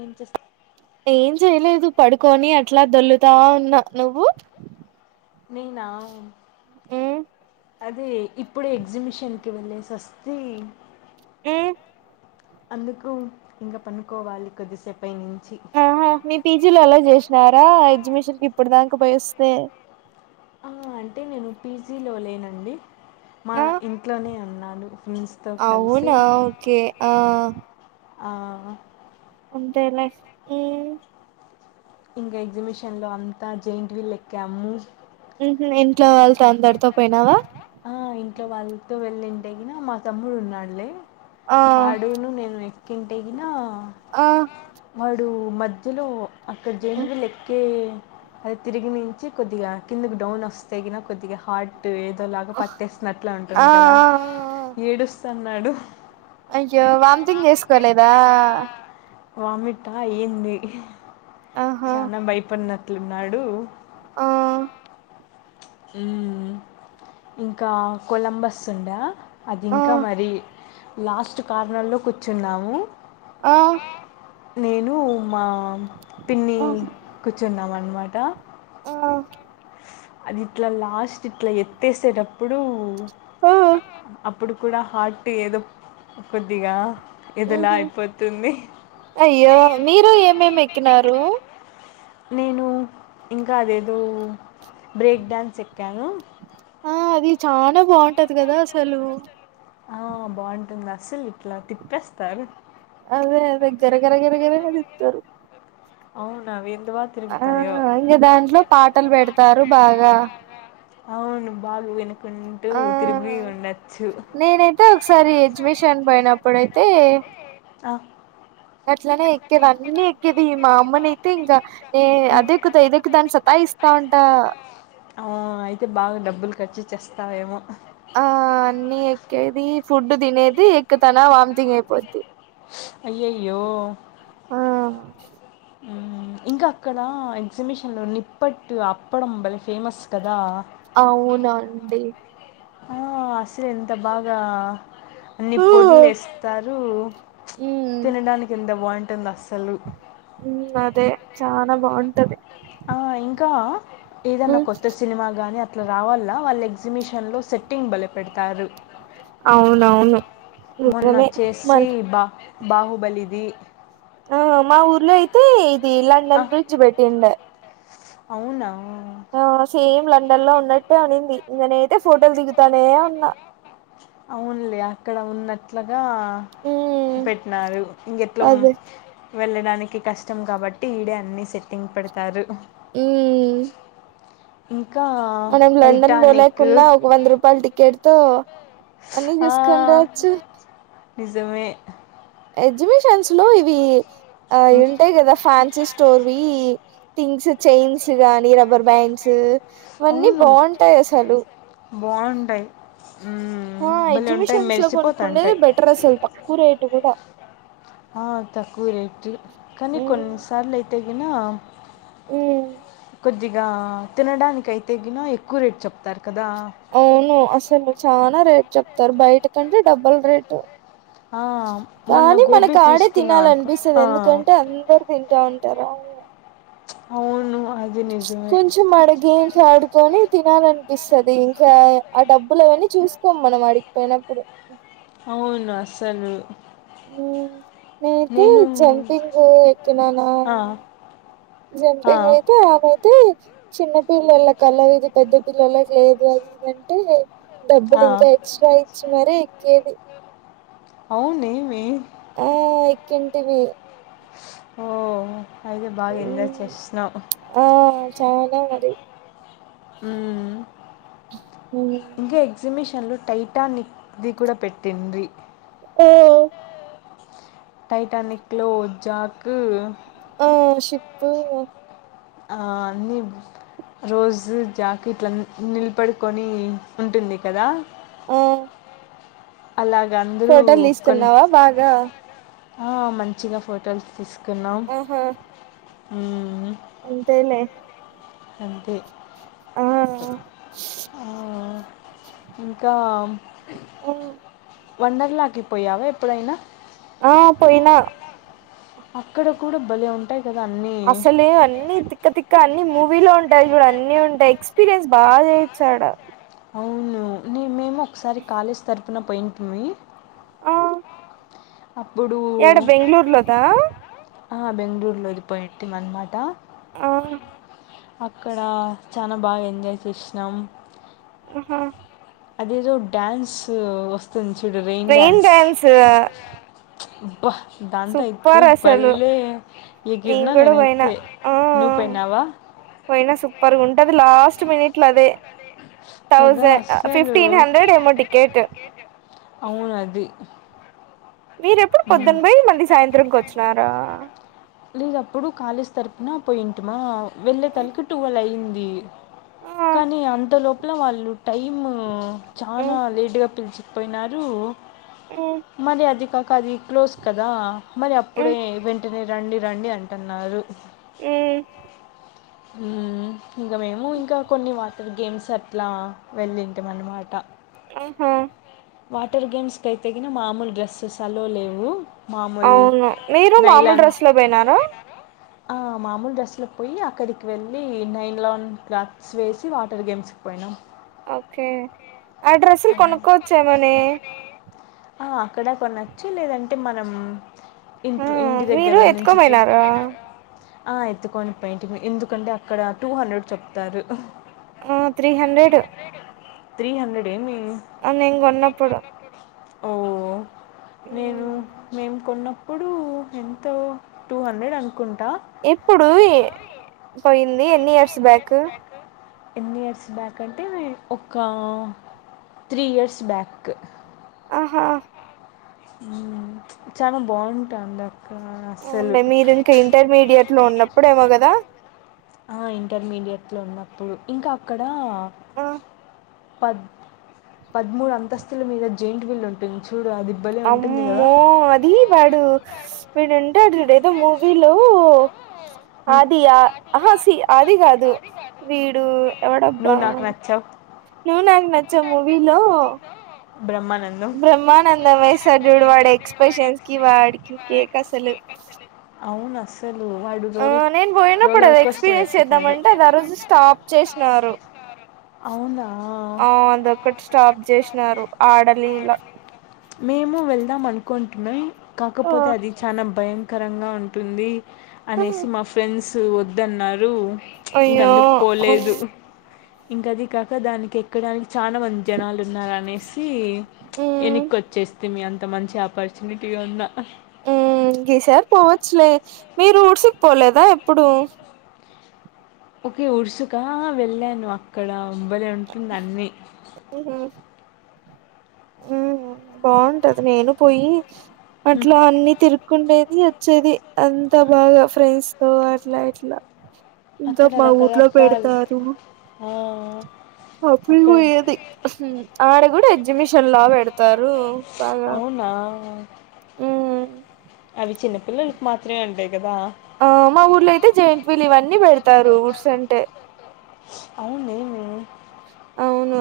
ఏం చేస్తా ఏం చేయలేదు పడుకొని అట్లా దొల్లుతా ఉన్నా నువ్వు. నీ నావ్. మ్మ్ అదే ఇప్పుడు ఎగ్జిష్యన్ కి వెళ్లేసి వస్తే. ఉమ్ అందుకు, ఇంకా పండుకోవాలి కొద్దిసేపు. ఆహా మీ పీజీలో అలవ్ చేసి. న్నారా ఎగ్జిమిషన్ కి ఇప్పుడు దాక పోయి వస్తే. ఆ, అంటే నేను పీజీలో లేనండి, మా ఆ ఇంట్లోనే అన్నాను. అవునా ఓకే ఆ. ఆ కుంటే ఏమైద్ది. ఇంకా ఎగ్జిబిషన్ లో అంతా జాయింట్ వీలు ఎక్కాము ఉహు ఇంట్లో వాళ్ళతో అందరితో పోయినావా ఆ ఇంట్లో వాళ్ళతో వెళ్ళింటెగిన మా తమ్ముడు ఉన్నాడు లే ఆ వాడును నేను ఎక్కింటేగిన ఆ వాడు మధ్యలో అక్కడ జెండువి లెక్కే. అది తిరిగి నుంచి కొద్దిగా కిందకి డౌన్ వస్తే నిగ కొద్దిగా హార్ట్ ఏదో. ఆ పట్టేసినట్ల ఆ ఉంటుంది. కదా ఆ ఏడుస్తున్నాడు. అయ్యో వాంటింగ్ చేసుకోలేదా. వామిటా ఏంది ఆహా చాలా భయపడినట్లున్నాడు. ఆ హ్మ్, ఇంకా కొలంబస్ ఉండ. అది ఆ ఇంకా మరి లాస్ట్ కారణంలో కూర్చున్నాము. ఆ నేను మా పిన్ని కూర్చున్నాం అనమాట. ఆ అదిట్లా లాస్ట్ ఇట్లా ఎత్తేసేటప్పుడు. ఆ అప్పు. ఇప్పుడు కూడా హార్ట్ ఏదో కొద్దిగా. ఊ ఏదోలా హు, అయిపోతుంది. అయ్యో మీరు ఏమేం ఎక్కినారు. నేను ఇంకా అదేదో బ్రేక్ డాన్స్ ఎక్కాను. ఆ అది చానా బాగుంటది. కదా అసలు. అసలు ఇట్లా తిప్పేస్తారు. అదే అదే గర గర గర గర అది తిప్పుతారు. అవునావ అవి. ఆ అయ్యే దాంట్లో పాటలు పెడతారు బాగా. అవును బాగు వినుకుంటూ తిరిగి ఉండచ్చు. అయితే ఒకసారి ఎగ్జిబిషన్ పోయినప్పుడైతే. ఆ అట్లనే ఎక్కేది అన్ని ఎక్కేది ఈ మా అమ్మనయితే ఇంకా. ఏ అదెక్కుతా ఇది ఎక్కుతాని సతాయి ఇస్తా ఉంట. ఆ అయితే బాగా డబ్బులు ఖర్చు చేస్తావేమో. ఆ అన్ని ఎక్కేది ఫుడ్ తినేది ఎక్కుతన వామ్థంగ్ అయిపోద్ది. అయ్యయ్యో. ఆ ఇంకా అక్కడ ఎగ్జిబిషన్లో నిప్పట్ అప్పడంబలి ఫేమస్ కదా. అవునండి. ఆ అసలు ఎంత బాగా అన్ని ఊ పోడ్లు వేస్తారు. తినడానికి ఎంత బాగుంటుందో అసలు. ఉమ్మ్ అదే చానా బాగుంటది. ఆ ఇంకా ఏదన్నా మ్ కొత్త సినిమా గాని. అట్లా రావాల్నా వాళ్ళు ఎగ్జిబిషన్ లో సెట్టింగ్ భలే పెడతారు. అవునవును మొన్న నిజమే మన్ వచ్చేసి బా. బాహుబలిది. ఆ మా ఊర్లో అయితే ఇది లండన్ ఆహ్, బ్రిడ్జ్ పెట్టి ఉండే. అవునా ఆ సేమ్ లండన్ లో ఉన్నట్టు అనింది ఇంగ నేనైతే ఫోటోలు దిగుతానే ఉన్నా అవున్లే అక్కడ ఉన్నట్ల ఆ మ్మ్ పెట్టినారు ఇంగెట్లా అదే వెళ్ళడానికి కష్టం కాబట్టి ఈడే అన్ని సెట్టింగ్ పెడతారు ఈ మ్మ్ [inaudible] ఇంకా మనం లండన్ టైటానిక్కు పోలేకున్నా ఒక వంద రూపాయల టికెట్ తో అన్ని ఆ చూసుకొని రావచ్చు నిజమే ఎగ్జిబిషన్స్ లో ఇవి, ఆ ఇంకా ఉంటాయి కదా ఫ్యాన్సీ స్టోరీ వి. ఈ థింగ్స్ చైన్స్ గానీ రబ్బర్ బ్యాండ్స్ అవన్నీ అవును బాగుంటాయి అసలు బాగుంటాయి మ్మ్ ఆ భలే ఉంటాయి ఎగ్జిబిషన్స్ లో కొనుక్కుండేది మెరిసిపోతాంటాయి బెటర్ అసలు తక్కువ రేటు గూడా ఆ తక్కువ రేట్ కానీ ఉమ్ కొన్నిసార్లు అయితే గిన ఉమ్ కొద్దిగా తినడానికి అయితే గిన ఎక్కువ రేట్ చెప్తారు కదా అవును అసలు చానా రేట్ చెప్తారు బయట కంటే డబ్బుల్ రేటు ఆ మొన్న కానీ గోబీ మనకు ఆడే తీసుకున్నా అనుకో తినాలనిపిస్తది ఆ, ఎందుకంటే అందరు తింటా ఉంటారా అవును అది నిజమే కొంచెం ఆడగేమ్స్ ఆడుకొని తినాలనిపిస్తది ఇంకా ఆ డబ్బులు అవన్నీ చూసుకోము మనం ఆడికిపోయినప్పుడు అవును అసలు ఉమ్ నేతే నేను జంపింగ్ ఎక్కినాను ఆ, ఆ, జంపింగ్ అయితే ఆ పోతే చిన్న పిల్లల కల్ల ఉంది పెద్ద పిల్లలకి లేదు అది ఇది అంటే డబ్బులు ఆ. ఇంకా ఎక్స్ స్ర్టా ఇచ్చి మరీ ఎక్కేది అవునే వే ఆ ఎక్కింటిమి ఓ అయితే బాగా ఎంజాయ్ హ్మ్ చేసినావ్ ఆ చాలా మరి ఉమ్ హ్మ్ ఇంకా ఎగ్జిబిషన్ లో టైటానిక్ ది గూడా పెట్టిండ్రి ఉమ్ టైటానిక్ లో జాక్ ఆ షిప్పు ఆ అన్ని రోజు జాక్ ఇట్ల నిలబడుకొని ఉంటుంది కదా ఆ అలాగ అందరూ ఫోటోలు ఒక్క తీసుకున్నావా బాగా ఆ మంచిగా ఫోటోస్ తీసుకున్నాం ఆహా అంతేలే అంతే ఆ ఆ, ఇంకా ఆ వండర్లాకి పోయావా ఎప్పుడైనా ఆ పోయినా అక్కడ కూడా భలే ఉంటాయి కదా అన్నీ అసలే అన్నీ తిక్కతిక్క ఇంకా అన్ని మూవీలో ఉంటాయి జూడు అన్ని ఉంటాయి ఎక్స్పీరియన్స్ బాగా చేయొచ్చాడ అవును న మేము ఒకసారి కాలేజ్ తరపున పోయింటిమి అప్పుడు యేడ బెంగుళూర్లోదా ఆ బెంగళూరులోది పోయింటిమి అన్నమాట ఆ అక్కడ చానా బాగా ఎంజాయ్ చేసినాం హా అదేదో డ్యాన్స్ వస్తు రెయిన్ డ్యాన్స్ వహ్ దాంతో అయితే సూపర్ అసలు బల్ళె నేను ఎగిర్నా కూడా పోయినా నేనైతే ఆ నువ్ పోయినవా పోయినా సూపర్గా ఉంటది లాస్ట్ మినిట్లదే కదా థౌసే ఆ అస్సలు ఫిఫ్టీన్ హండ్రెడేమో టికెట్ అవును అది మీరెప్పుడు ఉమ్, పొద్దున పోై మళ్ళి సాయంత్రంకి వచ్చినారా లేదు అప్పుడు కాలేజ్ తరుపున పోయింటిమా వెళ్ళే తలకి టువెల్ అయ్యంది ఆహా కానీ అంత లోపల వాళ్ళు టైమ్ చానా లేట్ గా పిలిచ్ పోయినారు మరి అది కాక అది క్లోజ్ కదా మరి అప్పుడే వెంటనే రండి రండి అంటున్నారు మ్ హుమ్మ్ ఇంకా మేము ఇంకా కొన్ని వాటర్ గేమ్స్ అట్లా వెళ్ళింటిఅనమాట ఆహా వాటర్ గేమ్స్కి అయితే గిన మామూలు డ్రెస్సెస్ అలో లేవు మామూలు అవును మీరు మామూలు నైలాన్ డ్రస్ లో పోయినారా ఆ మామూలు డ్రస్సులకు పోయ్యి అక్కడి వెళ్ళి నైన్ లోన్ క్లాక్స్ వేసి వాటర్ గేమ్స్ కి పోయినాం ఓకే ఆ డ్రస్సులు కొనుక్కోవచ్చు ఏమోని ఆ అక్కడే కొనొచ్చు లేదంటే మనం ఆ ఇంట్ ఇంటి మీరు దగ్గర నుంచి తీస్ ఎత్తుకోపోయినారా ఆ ఎత్తుకోని పెయింటిమీ ఎందుకంటే అక్కడ టూ హండ్రెడ్ చెప్తారు ఆ త్రీ హండ్రెడ్ త్రీ హండ్రెడ్ ఏమీ అ నిను కొన్నప్పుడు ఓ నేను మ్. మేము కొన్నప్పుడు ఎంతో టూ హండ్రెడ్ అం ఎప్పుడు పోయింది ఎన్ని ఇయర్స్ బ్యాక్ ఎన్ని ఇయర్స్ బ్యాక్ అంటే ఏ ఒక త్రీ ఇయర్స్ బ్యాక్ ఆహా చాలా బాగుంటాండే అవున్లే మీరు ఇంకా ఇంటర్మీడియట్ లో ఉన్నప్పుడు ఏమో కదా ఆ ఇంటర్మీడియట్ లో ఉన్నప్పుడు ఇంకా అక్కడ ఆ పద్ పద్మూడు అంతస్తుల మీద జెయింట్ వీల్లు ఉంటుంది చు అమ్మో అది వాడు వీడుంటాడు ఏదో మూవీలో హ్మ్. ఆది ఆ ఆహా సి ఆది కాదు వీడు ఎవడబ్బా నువ్వు నాకు నచ్చావు నువ్ నాకు నచ్చావు మూవీలో బ్రహ్మానందం బ్రహ్మానందం వేస్తాడు చుడు వాడి ఎక్స్ప్రెషన్స్ కి వాడికి కేక అసలు అవును అస్సల్ ఆ నేను పోయినప్పుడు అది కోస్టర్ ఎక్స్పీరియన్స్ ఎక్కుతాడు చేద్దామంటే అది ఆ రోజు స్టాప్ చేసినారు ఆ అదొక్కటి స్టాప్ చేసినారు ఆడలిలా మేము వెళ్దాం అనుకుంటిమి కాకపోతే అది చానా భయంకరంగా ఉంటుంది అనేసి మా ఫ్రెండ్స్ వద్దన్నారు ఇంక అయ్యో అందుకు పోలేదు ఇంకా అది కాక దానికి ఎక్కడానికి చానా మంది జనాలు ఉన్నారు అనేసి ఎని మ్మ్ వచ్చేస్థిమి అంత మంచి ఆపర్చునిటీగా ఉన్న ఉ ఈసారి పోవచ్చులే మీరు ఉడ్స్కా పోలేదా ఎప్పుడు ఉడ్స్కా వెళ్ళాను అక్కడ బలే ఉంటుంది అన్నీ ఉ బాగుంటది నేను పోయి హ్మ్. అట్లా అన్ని తిరుకుండేది వచ్చేది అంతా బాగా ఫ్రెండ్స్ తో అట్లా ఇట్లా ఇంతా అక్కడ మా ఊట్లో రకరకాల్ పెడతారు ఆ అప్పుడే అక్కడ పోయేది హు ఆడ కూడా ఎగ్జిమిషన్ లాగ పెడతారు రు బాగా అవునా [inaudible] ఉహు అవి చిన్నపిల్లకి మాత్రమే ఉంటాయి కదా ఆ మా ఊర్లో అయితే జెయంట్ వీల్ ఇవన్నీ పెడతారు ఉడ్స్ అంటే అవును ఏమీ అవును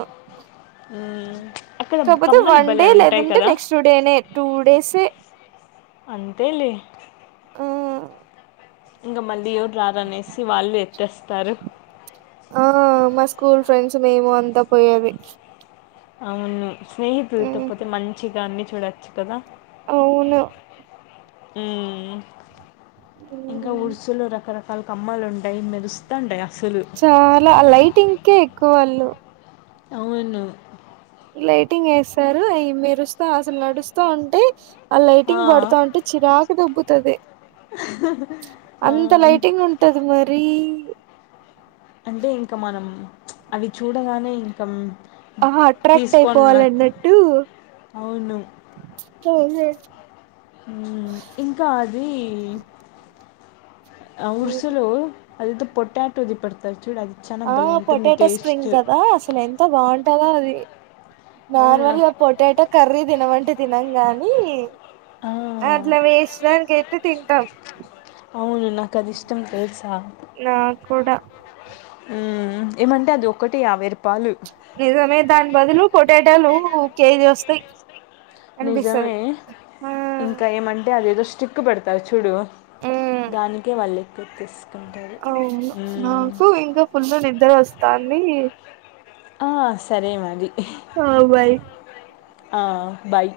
ఉహు కాకపోతే వన్ డే లేదంటే నెక్స్ట్ డేనే టూ డేసే అంతేలే ఆ ఇంకా మళ్ళీ ఎవరు రారు అనేసి వాళ్ళు ఎత్తేస్తారు ఆ మా స్కూల్ ఫ్రెండ్స్ మేము అంతా పోయేది అవును స్నేహితులతో ఉమ్ పోతే మంచిగా అన్ని చూడొచ్చు కదా అవును హు ఇంకా ఉమ్ ఉడ్సులో రకరకాల అసలు కమ్మలు ఉంటాయి మెరుస్తా అంటాయి చాలా లైటింగ్ కే ఎక్కువ వాళ్ళు అవును లైటింగ్ వేస్తారు అవి మెరుస్తా అసలు నడుస్త ఉంటే ఆ లైటింగ్ పడతావుంటే చిరాకు దెబ్బతది ఆ, అంత ఇం- లైటింగ్ ఉంటది మరి అంటే ఇంక మనం అవి చూడగానే ఇంకా ఆహా అట్రాక్ట్ తీసుకొని అయిపోవాల లా- అన్నట్టు అవును చోలేసి ఇంకా అది ఉరుసులో అది ఏదో పొటాటో ది పడతారూ ఆ పొటాటో స్ప్రింగ్ కదా అసలు ఎంతో బాగుంటదో అది అవును నార్మల్గా నాకు పొటాటో కర్రీ తినమంటే తినం గాని ఆ, అట్లా వేసడానికియితే తింటాం కది ఇష్టం తెలుసా నాక్కూడా హు ఏమంటే అది ఒకటి యాభై రూపా నిజమే దాని బదులు పొటాటాలు కేజీ వస్తాయి అనిపిస్తది నిజమే ఆ ఇంకా ఏమంటే అదేదో చిక్కు పెడతారు చూడు దానికే వాళ్ళు ఎక్కువ తీసు అవును నాకు ఇంకా ఫుల్ ని నిద్ర వస్తుంది ఆ సరే మరి అ బాయ్ ఆ బాయ్